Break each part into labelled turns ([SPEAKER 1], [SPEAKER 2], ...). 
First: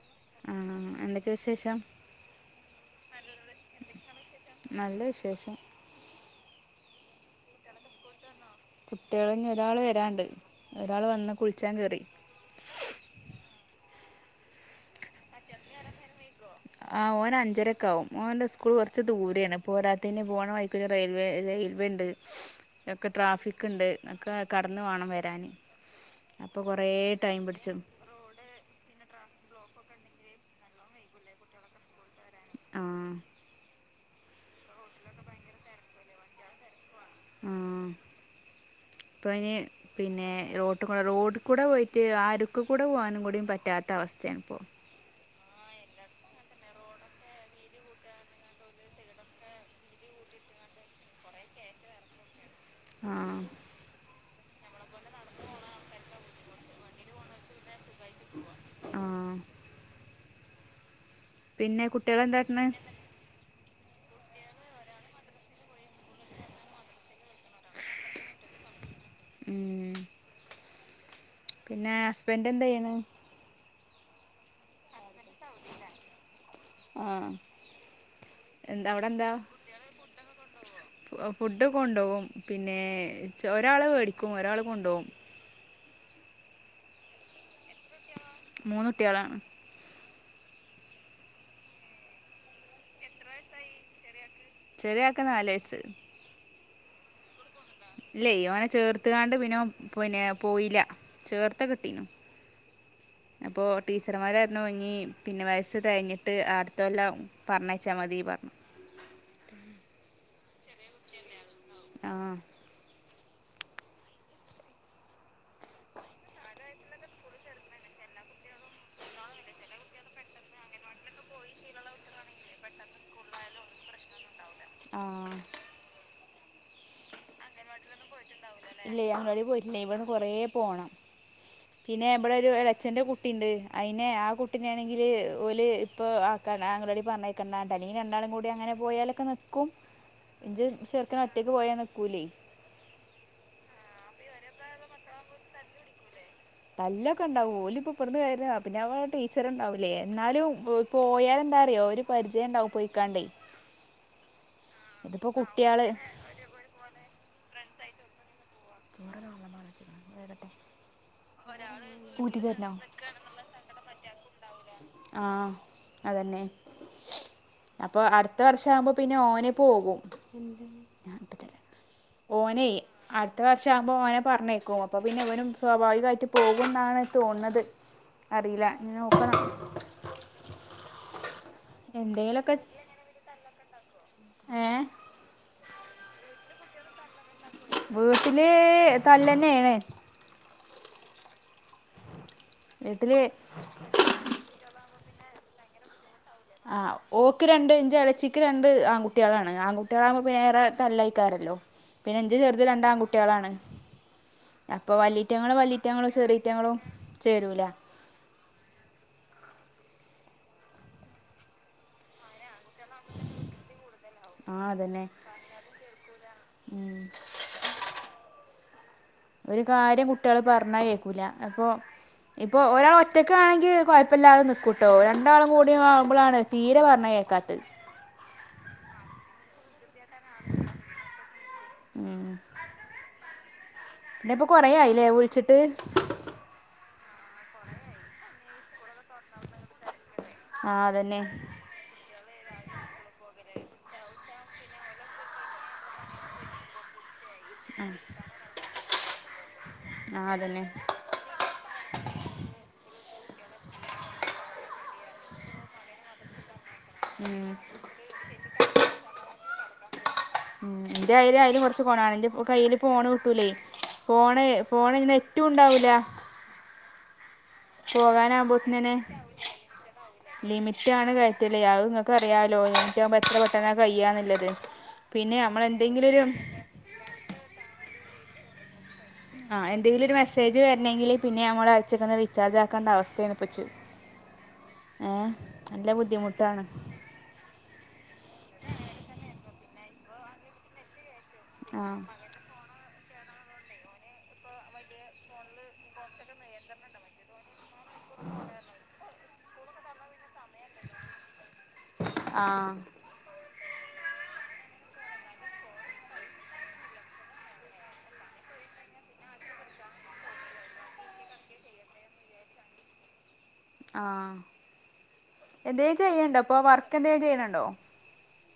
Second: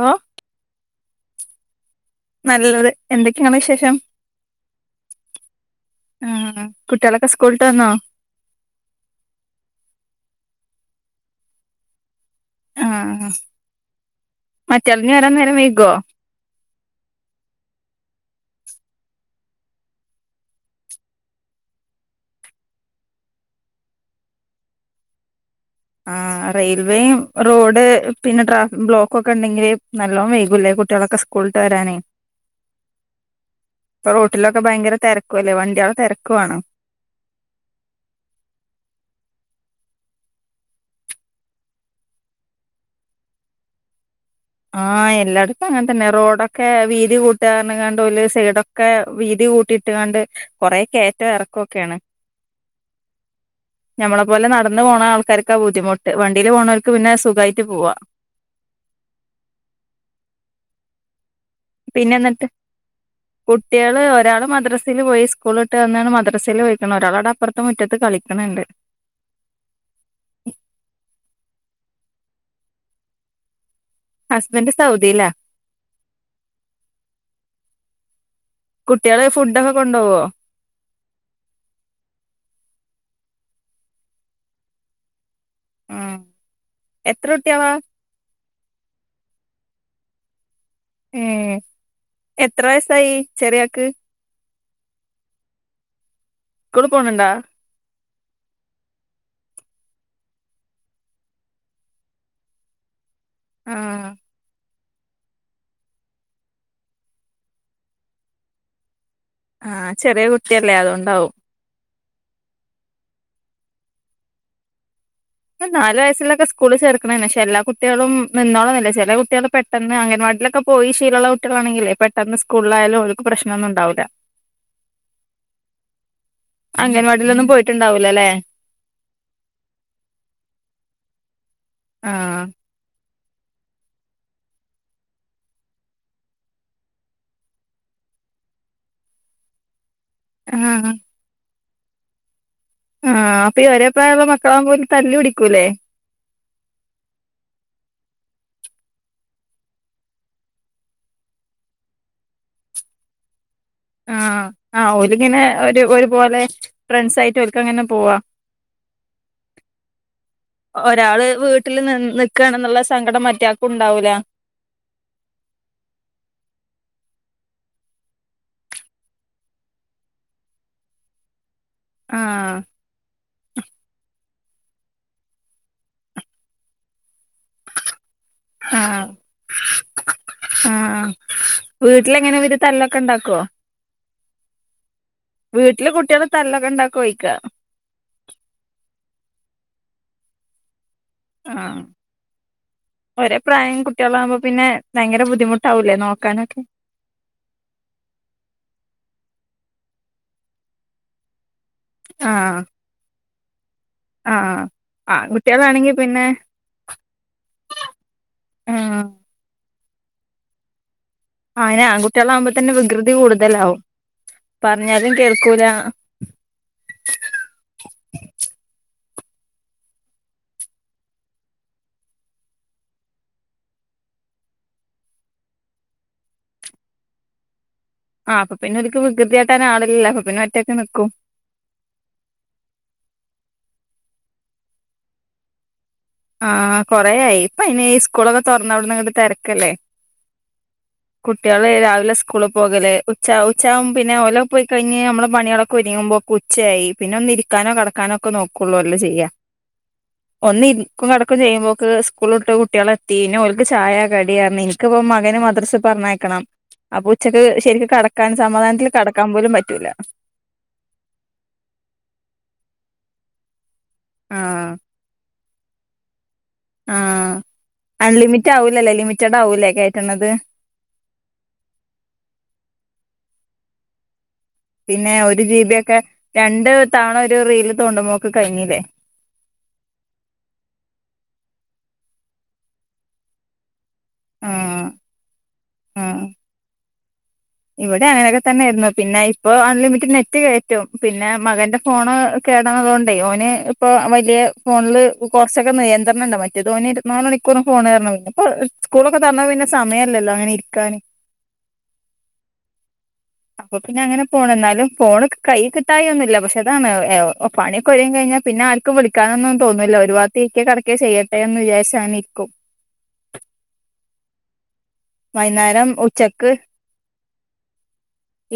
[SPEAKER 1] ഓ
[SPEAKER 2] ആ എന്തൊക്കെയ വിശേഷം.
[SPEAKER 1] നല്ലത് എന്തൊക്കെയാണ് വിശേഷം
[SPEAKER 2] നല്ല വിശേഷം
[SPEAKER 1] ആ. കുട്ട്യേളൊക്കെ സ്ക്കൂൾട്ട് വന്നോ.
[SPEAKER 2] കുട്ട്യേൾ ഇനി ഒരാള് വരാണ്ട് ഒരാൾ വന്ന് കുളിച്ചാൻ കേറി.
[SPEAKER 1] ആ മറ്റാൾനി വരാൻ നേരം വൈകോ.
[SPEAKER 2] ആ ഓൻ അഞ്ചരൊക്ക ആകും ഓന്റെ സ്കൂൾ കൊറച്ച് ദൂരെയാണ് പോരാത്തെന് പോണ വഴിക്കൊരു റെയിൽവേ റെയിൽവേ ഇണ്ട് ഒക്കെ ട്രാഫിക് ഇണ്ട് ഒക്കെ കടന്ന് വേണം വരാന്.
[SPEAKER 1] ആ റെയിൽവേയും
[SPEAKER 2] പിടിച്ചു
[SPEAKER 1] റോഡ് പിന്നെ ട്രാഫിക് ബ്ലോക്ക് ഒക്കെ ഇണ്ടെങ്കില് നല്ലോം വൈകുലേ. കുട്ട്യേളൊക്കെ സ്കൂളിട്ട് വരാനേ.
[SPEAKER 2] ആ.
[SPEAKER 1] ഇപ്പ റോട്ടിലൊക്കെ ഭയങ്കര തിരക്കുംല്ലേ വണ്ടിയേളെ തിരക്കുവാണ്.
[SPEAKER 2] ആ.
[SPEAKER 1] [unintelligible]
[SPEAKER 2] ഇപ്പ അയിന് പിന്നെ റോട്ട് കൂടെ റോഡ്ക്കൂടെ പോയിട്ട് അരുക്ക് കൂടെ പോവാനും കൂടി പറ്റാത്ത അവ
[SPEAKER 1] ആ എല്ലാട് അങ്ങനെ തന്നെ റോഡൊക്കെ വീതി കൂട്ടാ [unintelligible] ഓല് സൈഡൊക്കെ വീതി കൂട്ടിയിട്ട്ങ്ങാണ്ട്. കൊറെ കേറ്റം ഇറക്കൊക്കെയാണ്
[SPEAKER 2] ആഹ്
[SPEAKER 1] ഞമ്മളെ പോലെ നട ന്ന് പോണ ആൾക്കാർക്ക ബുദ്ധിമുട്ട് വണ്ടിൽ പോണോർക്ക് പിന്നെ സുഖായിട്ട് പോവാ.
[SPEAKER 2] ആഹ് പിന്നെ കുട്ടികളെന്താക്ക്ണ്.
[SPEAKER 1] കുട്ട്യേൾ ഒരാൾ മദ്രസിൽ പോയി സ്കൂളിട്ട് വന്നാണ്ട് മദ്രസിൽ പോയിക്ക്ണ് ഒരാള് അവ്ടെ അപ്പൊറത്ത് മുറ്റത്ത് കളിക്ക്ണ്ണ്ണ്ട്.
[SPEAKER 2] ഉം. പിന്നെ ഹസ്ബെന്റ് എന്തെയ്യ്ണ്.
[SPEAKER 1] ഹസ്ബെന്റ് സൗദീലാ.
[SPEAKER 2] ആ. എന്താ അവിടെ
[SPEAKER 1] കുട്ടികള്
[SPEAKER 2] എന്താ,
[SPEAKER 1] ഫുഡൊക്കെ കൊണ്ടോവോ
[SPEAKER 2] ഫുഡ് കൊണ്ടോവും പിന്നെ. ഒരാള് വേടിക്കും ഒരാൾ കൊണ്ടോവും.
[SPEAKER 1] ആ എത്ര കുട്ട്യേളാ.
[SPEAKER 2] മൂന്ന് കുട്ട്യേളാണ്.
[SPEAKER 1] ഉം എത്ര വയസായി ചെറിയക്ക്
[SPEAKER 2] ചെറിയാക്ക് നാല് വയസ്
[SPEAKER 1] സ്കൂള് പോണണ്ടാ
[SPEAKER 2] ഇല്ലേ ഓനെ ചേർത്തുകാണ്ട് പിന്നോ പിന്നെ പോയില്ല ചേർത്ത കിട്ടീനു
[SPEAKER 1] [unintelligible]
[SPEAKER 2] അപ്പൊ
[SPEAKER 1] ആഹ്
[SPEAKER 2] ടീച്ചർമാരും പറഞ്ഞു ഇനി പിന്നെ വയസ്സ് തകഞ്ഞ്ഞിട്ട് ആടുത്തല്ലാം പറഞ്ഞച്ച മതി പറഞ്ഞു
[SPEAKER 1] ആഹ ചെറിയ കുട്ടിയല്ലേ അതൊണ്ടാവും
[SPEAKER 2] ആഹ്
[SPEAKER 1] നാല് വയസ്സിലൊക്കെ സ്കൂള് ചേർക്കണ് പക്ഷെ എല്ലാ കുട്ടികളും നിന്നോളന്നില്ല ചില കുട്ടികള് പെട്ടെന്ന് അങ്ങനെ വാട്ടിലൊക്കെ പോയി ശീമുള്ള കുട്ടികാണെങ്കെ പെട്ടന്ന് സ്കൂളിലായയാലും അവൾക്ക് പ്രശ്നംൊന്നും ഉണ്ടാവില്ല
[SPEAKER 2] ആ
[SPEAKER 1] അംഗൻവാടിലൊന്നും പോയിട്ടുണ്ടാവില്ലോ
[SPEAKER 2] ഇല്ല അംഗൻവാടി പോയിട്ടില്ലേ ഇവിടെന്ന് കൊറേ പോണം പിന്നെ ഇവിടെ
[SPEAKER 1] ആഹ്
[SPEAKER 2] ഒരു അച്ന്റെ കുട്ടി കുട്ടിയണ്ട് അയിെ ആ കുട്ടിനൊണെങ്കില് ഓല് ഇപ്പ ആ അംഗവാടി പറഞ്ഞക്ക അല്ലെങ്കിൽ രണ്ടാ കൂടി അങ്ങനെ പോയാലൊക്കെ നക്കും ഇഞ്ച്
[SPEAKER 1] ആഹ്
[SPEAKER 2] ചെർക്കൻ വട്ടിക്ക് പോയാ നക്കൂല്ലേ
[SPEAKER 1] ആഹ് അപ്പൊ ഒരെ പ്രായ മക്കളാകൻ പോലും തല്ലല് പിടിക്കൂല്ലേ
[SPEAKER 2] തല്ലൊക്കെ ഉണ്ടാവൂ ല ഇപ്പ ഇപ്പടന്ന് കയ പിന്നെ അവ ടീച്ചർണ്ടാവൂലേ എന്നാലും പോയാല എന്താറിയോ ഒരു പരിചയംണ്ടാവും പോയിക്കാണ്ടേ
[SPEAKER 1] ആ ആഹ്
[SPEAKER 2] ഇതിപ്പോൾ
[SPEAKER 1] ഒരിങ്ങനെ ഒരു
[SPEAKER 2] കുട്ടിയാള്
[SPEAKER 1] ഒരുപോലെ ഫ്രണ്ട്സയിട്ട് ഓക്ക് അങ്ങനെ പോവാ ഒരാള് വീട്ടില് നി
[SPEAKER 2] ഊട്ടി തരണോ
[SPEAKER 1] നിക്കണെന്നുള്ള സങ്കടം മറ്റയാൾക്കും ഉണ്ടാവൂല
[SPEAKER 2] ആ അതന്നെ അപ്പൊ അടുത്ത വർഷം ആവുമ്പോ പിന്നെ ഓനെ പോകും
[SPEAKER 1] ആഹ്
[SPEAKER 2] ഓനെ അടുത്ത വർഷ ആകുമ്പോ ഓനെ പറഞ്ഞേക്കും അപ്പോൾ പിന്നെ ഇവരും സ്വാഭാവികമായിട്ട് പോകുമെന്നാണ് തോന്നത് അറിയില്ല ഇനി
[SPEAKER 1] ആഹ്
[SPEAKER 2] നോക്കണം
[SPEAKER 1] വീട്ടില് എങ്ങനെ
[SPEAKER 2] എന്തെങ്കിലുമൊക്കെ
[SPEAKER 1] ഒരു തല്ലൊക്കെ ഉണ്ടാക്കുവോ
[SPEAKER 2] ഏ
[SPEAKER 1] വീട്ടില് കുട്ടികള് തല്ലൊക്കെ ഉണ്ടാക്കൊ കോഴിക്കാ
[SPEAKER 2] വീട്ടില് തല്ലന്നെ ആണേ
[SPEAKER 1] ആ
[SPEAKER 2] വീട്ടില്
[SPEAKER 1] ഒരേ പ്രായം കുട്ടികളാകുമ്പോ പിന്നെ ഭയര ബുദ്ധിമുട്ടാവില്ലേ നോ
[SPEAKER 2] ആഹ് ഓക്ക് രണ്ട് ഇഞ്ച ഇലച്ചിക്ക് രണ്ട് ആൺ കുട്ടികളാണ് ആൺുട്ടികളാവക്പോന്നെേറെ നല്ലായിക്കാരല്ലോ പിന്നെ എഞ്ചച് ചേർത് രണ്ട് ആൺകുട്ടികളാണ്
[SPEAKER 1] ആ
[SPEAKER 2] അപ്പൊ
[SPEAKER 1] ആ ആൺ
[SPEAKER 2] വല്ലിറ്റങ്ങളും
[SPEAKER 1] കുട്ടികളാണെങ്കി
[SPEAKER 2] വല്ലിറ്റങ്ങളും
[SPEAKER 1] പിന്നെ
[SPEAKER 2] ചെറിയറ്റങ്ങളും ചേരൂല
[SPEAKER 1] ആ ആയ്നെ ആൺ കുട്ടികൾ അമ്പം തന്നെ വികൃതി കൂടുതലാവും
[SPEAKER 2] ആ അതന്നെ
[SPEAKER 1] പറഞ്ഞാലും കേൾക്കൂല
[SPEAKER 2] ഒരു കാര്യം കുട്ടികള് പറഞ്ഞാ കേക്കൂല അപ്പൊ ഇപ്പൊ ഒരാൾ ഒറ്റക്കാണെങ്കിൽ കുഴപ്പല്ലാതെ നിക്കൂട്ടോ രണ്ടാളും കൂടി കാവുമ്പോഴാണ് തീരെ പറഞ്ഞ കേക്കാത്തത്
[SPEAKER 1] ആഹ് അപ്പ പിന്നെ ഒരിക്ക് വികൃതിയാട്ടാൻ ആളില്ലല്ലോ ഇപ്പപിന്നെ ഓറ്റക്ക് നിക്കും
[SPEAKER 2] ഉം പിന്നെ ഇപ്പൊ കൊറയായില്ലേ വിളിച്ചിട്ട്
[SPEAKER 1] ആ കൊറേയായി ഇപ്പൊ ഇനി ഈ സ്കൂളൊക്കെ തുറന്ന് അവിടുന്ന് തിരക്കല്ലേ
[SPEAKER 2] ആ അതന്നെ
[SPEAKER 1] കുട്ടികള് രാവിലെ സ്കൂളി പോകലേ ഉച്ച ഉച്ചാവും പിന്നെഓല പോയി കഴിഞ്ഞ് നമ്മെ പണികൊക്കെ ഒരുങ്ങുമ്പോക്കെ ഉച്ചയായി പിന്നെ ഒന്ന് ഇരി നക്കാനോ കടക്കാനോ ഒക്കെ നോക്കുള്ളൂ അല്ലേ ചെയ്യാ
[SPEAKER 2] ആ അതന്നെ
[SPEAKER 1] കടക്ക ചെയുമ്പോക്ക് സ്കൂളിട്ട് കുട്ടികളെ തീന ഓൾക്ക് ചായ കടിയായിന്ന് എനിക്കിപ്പ മകന് മദ്ര പറഞ്ഞേക്കണം അപ്പൊ ഉച്ചക്ക്
[SPEAKER 2] ഉം
[SPEAKER 1] ശെരിക്കും കടക്കാൻ സമാധാനത്തി കടക്കാൻ പോലും പറ്റൂല
[SPEAKER 2] ഉ എന്റെ കയ്ൽ ആയാലും കുറച്ച് കോണാണ് എന്റെ കയ്യിൽ ഫോണ് കിട്ടൂലേ ഫോണ്
[SPEAKER 1] ആഹ്
[SPEAKER 2] ഫോണ് ഇങ്ങാനെ നെറ്റും ഉണ്ടാവില്ല
[SPEAKER 1] ആ അൺലിമിറ്റഡ് ആവലല്ലേ ലിമിറ്റഡ് ആവൂലേ കെ
[SPEAKER 2] ലിമിറ്റ ആണ് കയറ്റല്ലേ അത് നിങ്ങക്ക് അറിയാലോ ലിറ്റ് ആവുമ്പോ എത്ര പെട്ടെന്ന് കയ്യാന്നുള്ളത്
[SPEAKER 1] പിന്നെ ഒരു ജി ബി ഒക്കെ രണ്ട് തവണ ഒരു റീൽ തോണ്ട്പോക്ക് കഴിഞ്ഞില്ലേ
[SPEAKER 2] ആ എന്തെങ്കിലും ഒരു മെസ്സേജ് വരണെങ്കിൽ പിന്നെ ഞമ്മൾ അയച്ചക്കന്ന് റീചാർജ് ആക്കേണ്ട അവസ്ഥയാണ് ഇപ്പച്ച്
[SPEAKER 1] ആഹ്
[SPEAKER 2] ഏ നല്ല
[SPEAKER 1] ആഹ്
[SPEAKER 2] ബുദ്ധിമുട്ടാണ്
[SPEAKER 1] ഇവിടെ അങ്ങനെയൊക്കെ തന്നെയായിരുന്നു പിന്നെ ഇപ്പൊ അൺലിമിറ്റഡ് നെറ്റ് കയറ്റും പിന്നെ മകന്റെ
[SPEAKER 2] ആ
[SPEAKER 1] ഫോണ് കേടണതൊണ്ട് ട് ഓന് ഇപ്പൊ വലിയ ഫോണില് കുറച്ചൊക്കെ നിയന്ത്രണം ഉണ്ട് മറ്റേത് ഓന് ഇരവാനാല് മണിക്കൂറും ഫോണ് തെരനൊന്ന് ഇപ്പ സ്കൂളൊക്കെ തരന്ന പിന്നെ സമയമല്ലല്ലോ അങ്ങനെ ഇരിക്കാാന്
[SPEAKER 2] ആ
[SPEAKER 1] അപ്പൊ പിന്നെ അങ്ങനെ പോണ് എന്നാലും ഫോണ് കൈ കിട്ടായി ഒന്നുമില്ല പക്ഷെ അതാ പണിയൊക്കെ ഒഴികഴിഞ്ഞാ പിന്നെ ആർക്കും വിളിക്കാനൊന്നും തോന്നൂല്ല ഒരുഭാത്ത ഇരികെ കടക്ക ചെയ്യട്ടെ എന്ന് വിചാരിച്ച് അങ്ങനെ ഇരിക്കും
[SPEAKER 2] ആ എന്തേ
[SPEAKER 1] വൈകുന്നേരം
[SPEAKER 2] ചെയ്യണ്ടോ
[SPEAKER 1] ഉച്ചക്ക്
[SPEAKER 2] ഇപ്പൊ വർക്ക് എന്തെ ചെയുന്നുണ്ടോ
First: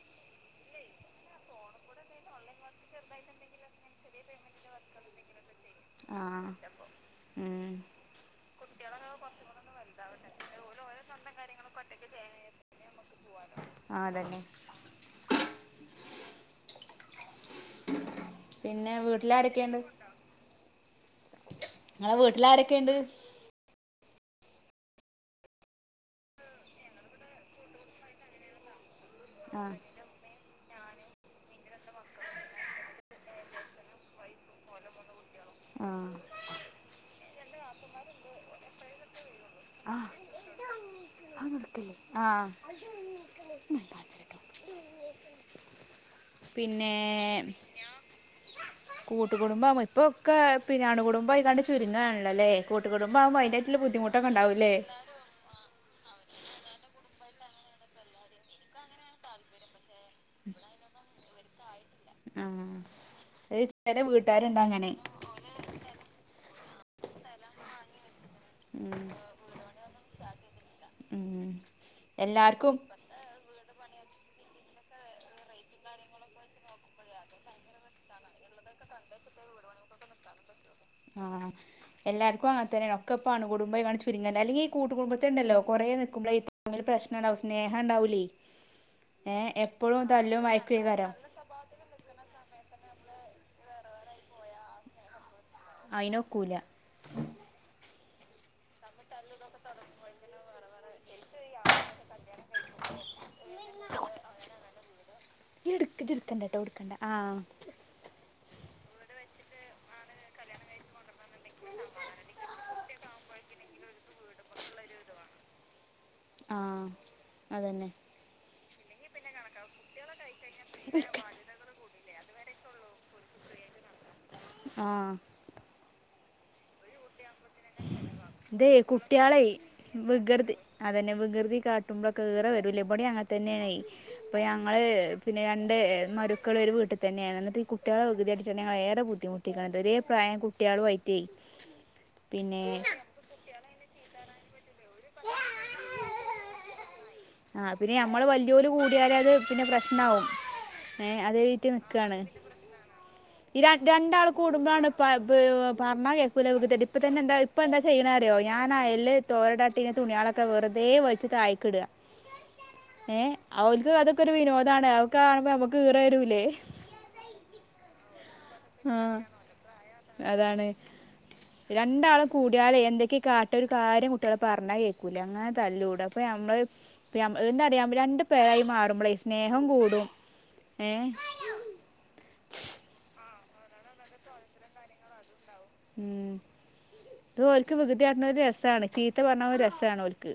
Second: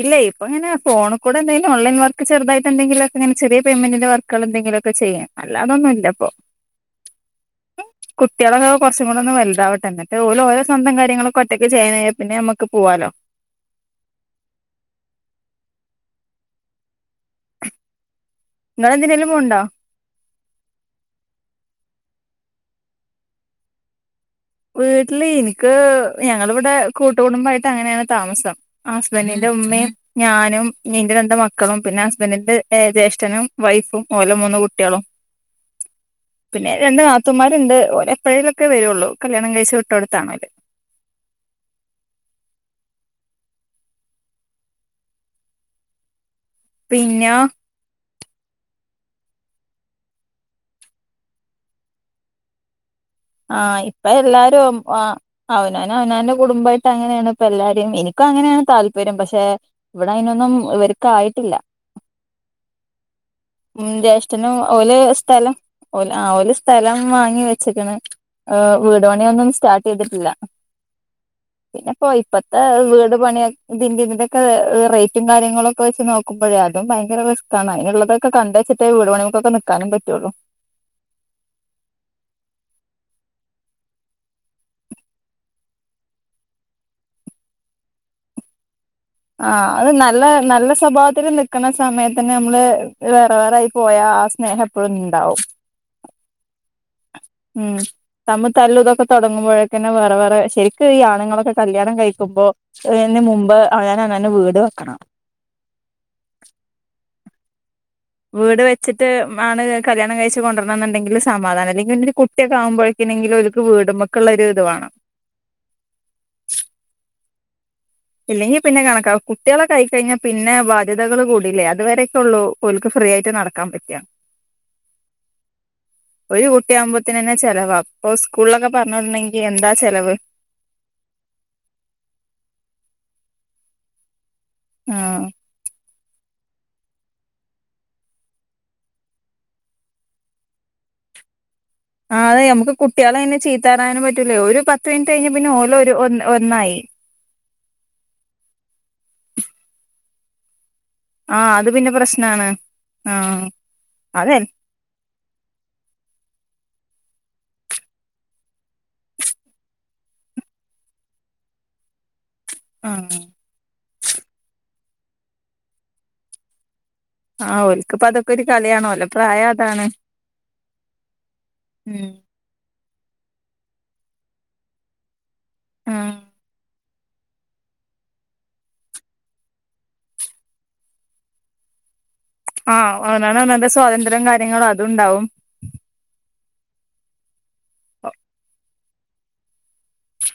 [SPEAKER 1] ഇല്ല ഇപ്പ ഇങ്ങനെ ഫോണൂ എന്താലും ഓൺലൈൻ വക്ക് ചെറുതായിട്ട എന്തെിലെെിയ പയ്മെന്റിന്റെ വർക്കുക എന്തെങ്കും എൊക്കെ ചെയ്യ
[SPEAKER 2] ആ
[SPEAKER 1] അല്ലാതൊന്നുംല്ലപ്പൊ
[SPEAKER 2] ഉം
[SPEAKER 1] കുട്ടികളൊക്കെ കുറച്ചുംൂ ഒന്നന്ന് വലുതാവട്ട എന്നന്നട്ട് ഓോരോസ്വന്തം കാര്യങ്ങളും ഒറ്റയ്ക്ക് ചെയ്യൻഴാൽ പിന്നെ നമ്മുക്ക് പോവാാലോ
[SPEAKER 2] ആഹ അതന്നെ
[SPEAKER 1] നിങ്ങള്
[SPEAKER 2] പിന്നെ
[SPEAKER 1] എന്തിനേലും പോണുണ്ടോ
[SPEAKER 2] വീട്ടിലടക്കണ്ട് നിങ്ങെ വീട്ട എല്ലാരൊക്കെയ ഉണ്ട്
[SPEAKER 1] വീട്ടില് എനിക്ക് ഞങ്ങളിവിടെ കൂട്ടുകുടുംബയിട്ട് അങ്ങനെയാണ് താമസം ഹസ്ബറിന്റെ
[SPEAKER 2] ആ
[SPEAKER 1] ഉമ്മയും ഞാനും നീന്റെ രണ്ട്ു മക്കളും പിന്നെ ഹസ്ബൻഡിന്റെ ജ്യേഷ്ഠനും വൈഫും ഓലെ മൂന്ന് കുട്ടികളും
[SPEAKER 2] ആ
[SPEAKER 1] പിന്നെ രണ്ട് നാതൂ മാരുണ്ട് ഒഓരപ്പഴയിലൊക്കെ വരുള്ളൂ കല്യാണം കഴിച്ച വിട്ടോടിത്തനോൽ
[SPEAKER 2] ആ പിന്നെ കൂട്ടുകടുംബം ഇപ്പൊക്കെ പിന്നെ അണു കുടുംബംയിക്കാണ്ട് ചുരുങ്ങാണല്ലല്ലേ
[SPEAKER 1] ആഹ ഇപ്പൊ എല്ലാരും ആ അവനാനും അവനാനന്റെ കുടുംബമായിട്ട് അങ്ങനെയാണ് ഇപ്പ എല്ലാരും എനിക്കും അങ്ങനെയാണ് താല്പര്യം പക്ഷെ ഇവിടെ ഐനൊന്നും ഇവർക്ക ആായിട്ടില്ല
[SPEAKER 2] ആഹ് അത്
[SPEAKER 1] ഉ
[SPEAKER 2] ചില
[SPEAKER 1] ജ്യേഷ്ഠനും
[SPEAKER 2] വീട്ടുകാരുണ്ട് അങ്ങനെ
[SPEAKER 1] ഓല സ്ഥലംഓ ആല സ്ഥലം വാങ്ങി വെച്ചിട്ടണ് വീടപണിൊന്നും സ്റ്റാർട്ട് ചെയ്തിട്ടില്ല
[SPEAKER 2] ഉം
[SPEAKER 1] പിന്നെപ്പോൊ ഇപ്പത്തെ
[SPEAKER 2] എല്ലാർക്കും
[SPEAKER 1] വീട് പണിയ ഇതിന്റെ ഇതിന്റെറെൊക്ക റേറ്റും കാര്യങ്ങളൊക്കെച്ച് നോക്കുമ്പോഴേ അതും ഭയങ്ക റിസ് ആാണ് അതിനുള്ളതൊക്കെ കണ്ട ഇത്തെ വീട് പണിക്കെക്കാനും പറ്റുള്ളൂ
[SPEAKER 2] ആഹ് എല്ലാർക്കും അങ്ങന തന്നെയാണ് ഒക്കെപ്പണ് കുടുംബ കാ ചുരുങ്ങല്ല അല്ലങ്ക ഈ കൂട്ട കുടുംബത്തണ്ടല്ലോ കൊറെ നിൽക്കുമ്പോൾ ഈ തമിൽ പ്രശ്നംുണ്ടാവും സ്നേഹം ഉണ്ടാവലേ
[SPEAKER 1] ആ അത് നല്ല നല്ല സ്വഭാവത്തിൽ നക്കണ സമയത്തന്നെ നമ്മള് വേറെ വേറൊയി പോയാ ആ സ്നേഹം എപ്പോഴും ഉണ്ടാവും
[SPEAKER 2] അയിനോക്കൂല
[SPEAKER 1] നമ്മ തല്ലു ഇതൊക്കെ തുടങ്ങ്പോഴക്കന്നെ വേറെ വേറെ ശരിക്കും ഈ ആണുങ്ങളൊക്കെ കല്യാണം കഴിക്കുമ്പോ് ആ ഞാന അെ വീട് വെക്കണം
[SPEAKER 2] ആഹ
[SPEAKER 1] വീട് വെച്ചിട്ട് ആണ് കല്യാണം കഴിച്ചച്ച് കൊണ്ടുവരണം എന്നുണ്ടെങ്കിൽ സമാധാനം അല്ലെങ്കിൽരു കുട്ടിയൊക്കെ ആുമ്പോഴേക്കണെങ്കിൽ അവക്ക് വീടുമ്മൊക്കള്ള ഒരു ഇത് വേണം
[SPEAKER 2] ആ അതന്നെ.
[SPEAKER 1] ഇനി പിന്നെ കണക്ക കുട്ടികളെ ക്കെ ആയി കഴിഞ്ഞാൽ പിന്നെ ബാധ്യതകൾ കൂടല്ലേ? അത് വരെ ഒക്കെ ഉള്ളു. ഓല്ക്ക് ഫ്രീയായിട്ട് നടക്കാൻ പറ്റുക.
[SPEAKER 2] ആ
[SPEAKER 1] ഒരുകുട്ടി ആകു ത്തേ തന്നെ ചെലവാ അപ്പൊ
[SPEAKER 2] ഇതേ
[SPEAKER 1] സ്കൂളിലൊക്കെ പറഞ്ഞു
[SPEAKER 2] കുട്ടികളെ
[SPEAKER 1] വിടണമെങ്കി എന്താ ചെലവ്?
[SPEAKER 2] ഈ റെ വരൂല്ലേ? ഇവിടെയുംങ്ങനെ തന്നെണ് അപ്പ ഞങ്ങള്
[SPEAKER 1] ആഹ്
[SPEAKER 2] പിന്നെ രണ്ട് മരുക്കൾ ഒരു വീട്ടിൽ തന്നെയാണ്. എന്നിട്ട് കുട്ടികളെ വിചാരിച്ചാണ് ഞങ്ങള ഏറെ ബുദ്ധിമുട്ടിക്കുന്നത്. ഒരേ പ്രായം കുട്ടികളുംആയിട്ട്
[SPEAKER 1] ആ അതെ നമുക്ക് കുട്ടികളെ അങ്ങനെ ചീത്ത പറയാനും പറ്റ് പറ്റൂല. ഒരു പത്ത് മിനിറ്റ് കഴിഞ്ഞ പിന്നെ ഓലോ ഒന്നായി.
[SPEAKER 2] ആ പിന്നെ ഞമ്മള് വലിയവര് കൂടിയാല് അത് പിന്നെ പ്രശ്നമാവും.
[SPEAKER 1] ആ അത് പിന്നെ പ്രശ്നാണ്. ആ
[SPEAKER 2] രണ്ടാൾ
[SPEAKER 1] അതെ
[SPEAKER 2] കൂടുമ്പോഴാണ് പറഞ്ഞ കേ കുലവ് ഇപ്പന്നെ എന്താ ഇപ്പ എന്താ ചെയ്യണറിയോ ഞാന അയല് തോരടനിട്ടീ തുണികളൊക്കെ വെറുതെവലിച്ച് താഴെ താഴെക്കിട്ടുക.
[SPEAKER 1] ആ
[SPEAKER 2] ഏ അവൾക്ക് അതൊക്കെ ഒരു വിനോദമാണ്. അവക്ക് കാണുമ്പ നമ്മക്ക് ഈ റെ വരുലേ?
[SPEAKER 1] ആ ഓൾകിപ്പ അതൊക്കെ ഒരു കളിയാണ്. ഓല്ടെ പ്രായം അതാണ്.
[SPEAKER 2] അതാണ്.
[SPEAKER 1] ഉം
[SPEAKER 2] രണ്ടാള് കൂടിയാ എന്തൊക്കെയ കാട്ടൊ ഒരു കാര്യം കുട്ടികളെ പറഞ്ഞാ കേക്കൂലേ അങ്ങനെ
[SPEAKER 1] ആ
[SPEAKER 2] തല്ലൂട അപ്പൊ നഞമ്മള് എന്താറിയാവോ രണ്ടു പേരായി മാറുമ്പളെ സ്നേഹം കൂടും. ഏ?
[SPEAKER 1] ആ അവനോന് അവനോന്റെ സ്വാതന്ത്ര്യം കാര്യങ്ങളും അതുണ്ടാവും.
[SPEAKER 2] ഉം. ഇത് ഓക്ക് വികൃതി കാട്ടെണെഒരു രസമാണ്. ചീത്ത പറഞ്ഞ ഒരു രസമാണ് ഓക്ക്.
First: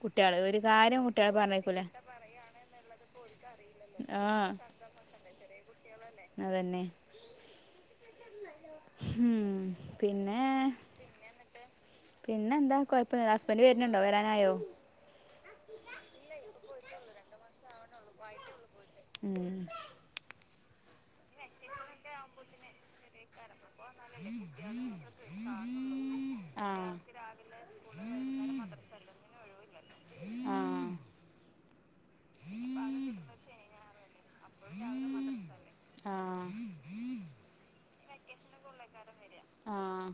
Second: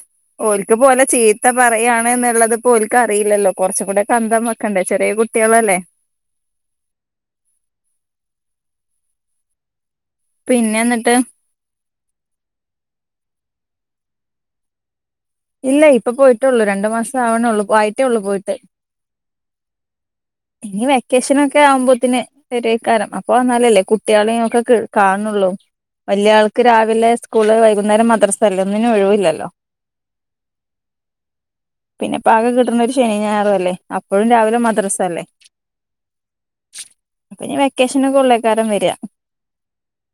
[SPEAKER 2] കു...
[SPEAKER 1] ഓലക്ക് പോലെ ചീത്ത പറയാണ് എന്നുള്ളത് ഇപ്പോ ഓക്ക് അറിയില്ലല്ലോ. കൊറച്ചും കൂടെ ഒക്കെ അന്തം
[SPEAKER 2] ആഹ്
[SPEAKER 1] വെക്കണ്ടേ ചെറിയ കുട്ടികളല്ലേ?
[SPEAKER 2] അതന്നെ. ഉം. പിന്നെ? പിന്നെ എന്താ കൊഴപ്പം. ഹസ്ബൻഡ് വരുന്നുണ്ടോ? വരാനായോ?
[SPEAKER 1] ഇല്ല ഇപ്പ പോയിട്ടുള്ളൂ രണ്ടു മാസം ആവണേള്ളൂ ആയിട്ടേ ഉള്ളൂ പോയിട്ട്.
[SPEAKER 2] ഉം
[SPEAKER 1] ഇനി വെക്കേഷൻ ഒക്കെ ആവുമ്പത്തേക്കിന് വരുവായിരിക്കും. അപ്പൊ വന്നാലല്ലേ കുട്ടികളെയൊക്കെ കാണുന്നുള്ളൂ. വലിയ ആൾക്ക്
[SPEAKER 2] ആഹ്
[SPEAKER 1] രാവിലെ സ്കൂള് വൈകുന്നേരം മദ്രസ അല്ല ഒന്നിനും ഒഴിവില്ലല്ലോ.
[SPEAKER 2] ആ
[SPEAKER 1] പിന്നെ ആകെ കിട്ടണ ഒരു ശനിയും ഞായറും അല്ലേ? അപ്പോഴും രാവിലെ മദ്രസ അല്ലേ?
[SPEAKER 2] ആഹ്
[SPEAKER 1] ഇനി വെക്കേഷനും ഒളളയിക്കാരൻ വരിക.
[SPEAKER 2] ആഹ്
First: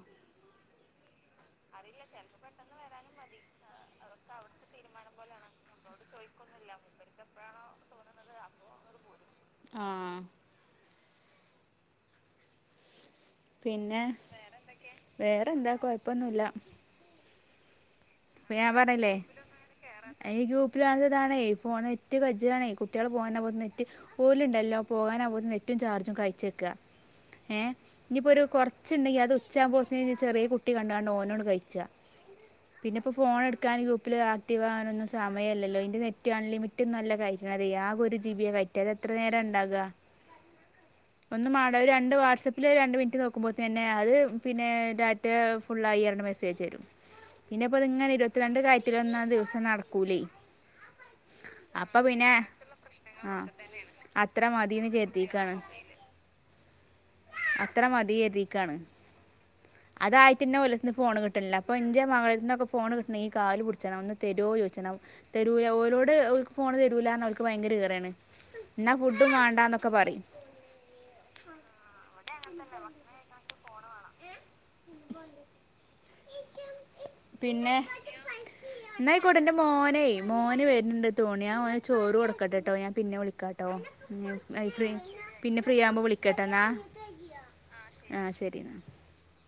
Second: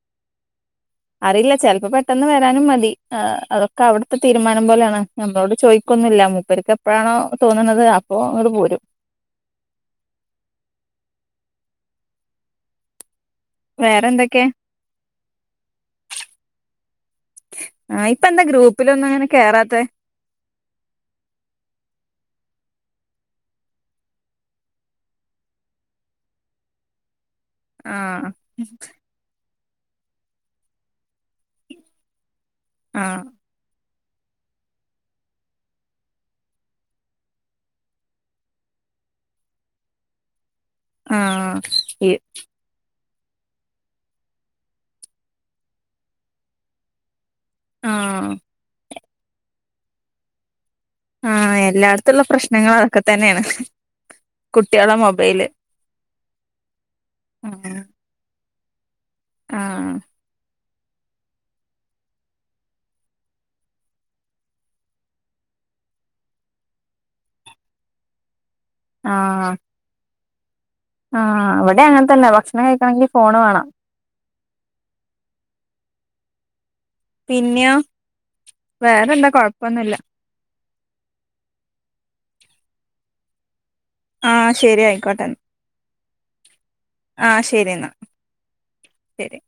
[SPEAKER 1] അറിയില്ല ചെലപ്പോ പെട്ടെന്ന് വരാനും മതി. ആ അതൊക്കെ അവിടുത്തെ തീ തീരുമാനം പോലെയാണ് നമ്മളോട് ചോദിക്കൊന്നുമില്ല മുൂപ്പേർക്ക് എപ്പോഴാണോ തോന്നുന്നത് അപ്പോ ഇങ്ങോട് പോരും. [inaudible] [inaudible]
[SPEAKER 2] ആഹ് പിന്നെ
[SPEAKER 1] വേറെ എന്തൊക്കെ
[SPEAKER 2] വേറെന്താ കോയപ്പമൊന്നുമില്ല.
[SPEAKER 1] ആ ഇപ്പ എന്താ
[SPEAKER 2] ഞാൻ
[SPEAKER 1] ഗ്രൂപ്പിലൊന്നും
[SPEAKER 2] പറഞ്ഞില്ലേ
[SPEAKER 1] അങ്ങനെ കേറാത്തെ
[SPEAKER 2] ഈ ഗ്രൂപ്പിൽതാണേ ഫോൺ ഏറ്റവും കജ്ജാണേ- കുട്ടികൾ പോകാനാ പോ നെറ്റ് ഓലുണ്ടല്ലോ പോകാനാകുമ്പഴത്തേക്ക് നെറ്റും ചാർജും കഴിച്ചെക്കുക. ഏ
[SPEAKER 1] ആ
[SPEAKER 2] ഇനിയിപ്പോ ഒരു കുറച്ചുണ്ടെങ്കി അത് ഉച്ച ആവുമ്പോത്തിന് ചെറിയ കുട്ടി കണ്ടോണ്ട് ഓനോട് കഴിച്ച പിന്നെ
[SPEAKER 1] ആ
[SPEAKER 2] ഇപ്പോ ഫോൺ എടുക്കാൻ പ്പില് ആക്ടീവ്കാനൊന്നും സമയമല്ലോ? നെറ്റ് ആൺലിമിറ്റ ഒന്നുംല്ല കയറ്റണത് ആകെ ഒരു ജി. ബി. യാ കയറ്റ അത് എ എത്ര നേരം ഉണ്ടാകുക?
[SPEAKER 1] [inaudible]
[SPEAKER 2] ഒന്ന് മാട
[SPEAKER 1] ഈ
[SPEAKER 2] രണ്ട് വാട്സആപ്പില് രണ്ട് നോക്കുമ്പോൾ തന്നെ അത് പിനെ ടാറ്റ ഫുള്ളായി എന് മെസ്സേജ് വരും പിന്നെപ്പൊതിങ്ങനെ
[SPEAKER 1] ആ
[SPEAKER 2] ഇരുപത്തിരണ്ട് കയററലൊന്നും ആ ദിവസം നടക്കൂലേ
[SPEAKER 1] ആഹ
[SPEAKER 2] അപ്പൊ
[SPEAKER 1] എല്ലായിടത്തുള്ള
[SPEAKER 2] പിന്നെ
[SPEAKER 1] പ്രശ്നങ്ങള് അതൊക്കെ
[SPEAKER 2] ആ
[SPEAKER 1] തന്നെയാണ്
[SPEAKER 2] അത്ര മതിന്ന്
[SPEAKER 1] കുട്ടികളെ മൊബൈല്
[SPEAKER 2] കരുതിക്കാണ്
[SPEAKER 1] ആഹ്
[SPEAKER 2] അത്ര മതിയതി ആണ് അതായ പിന്നെ ഓൾക്ക് ഫോണ് കിട്ടണില്ല അപ്പൊ എന്റെ മകളെ [unintelligible] ഫോണ് കിട്ടണമെങ്കിൽ കാല് പിടിച്ചണം തരെവോ ചോദിച്ചണം ഫോണ് തരൂല ഓരോട് ഫോണ് തരൂല അവക്ക് ഭയങ്കര ഇറയാണ് എന്നാ ഫുഡും വേണ്ടന്നൊക്കെ പറയും
[SPEAKER 1] ആഹ ഇവിടെ അങ്ങനത്തന്നെ ഭക്ഷണം കഴിക്കണമെങ്കിൽ ഫോണ് വേണം പിന്നെയോ
[SPEAKER 2] പിന്നെ
[SPEAKER 1] വേറെന്താ
[SPEAKER 2] എന്നായിക്കോട്ടേ എന്റെ
[SPEAKER 1] കൊഴപ്പൊന്നുല്ല
[SPEAKER 2] മോനെ മോന് വരുന്നുണ്ട് തോന്നിയ ആ മോനെ ചോറ് കൊടക്ക വിളിക്കട്ടെട്ടോ ഞാൻ പിന്നെ വിളിക്കാം കേട്ടോ
[SPEAKER 1] ആഹ് ശരി
[SPEAKER 2] ഫ്രീ പിന്നെ ഫ്രീ ആവുമ്പോൾ വിളിക്കാംട്ടോ എന്നാൽ
[SPEAKER 1] ആഹ ശരി എന്നാ ശരി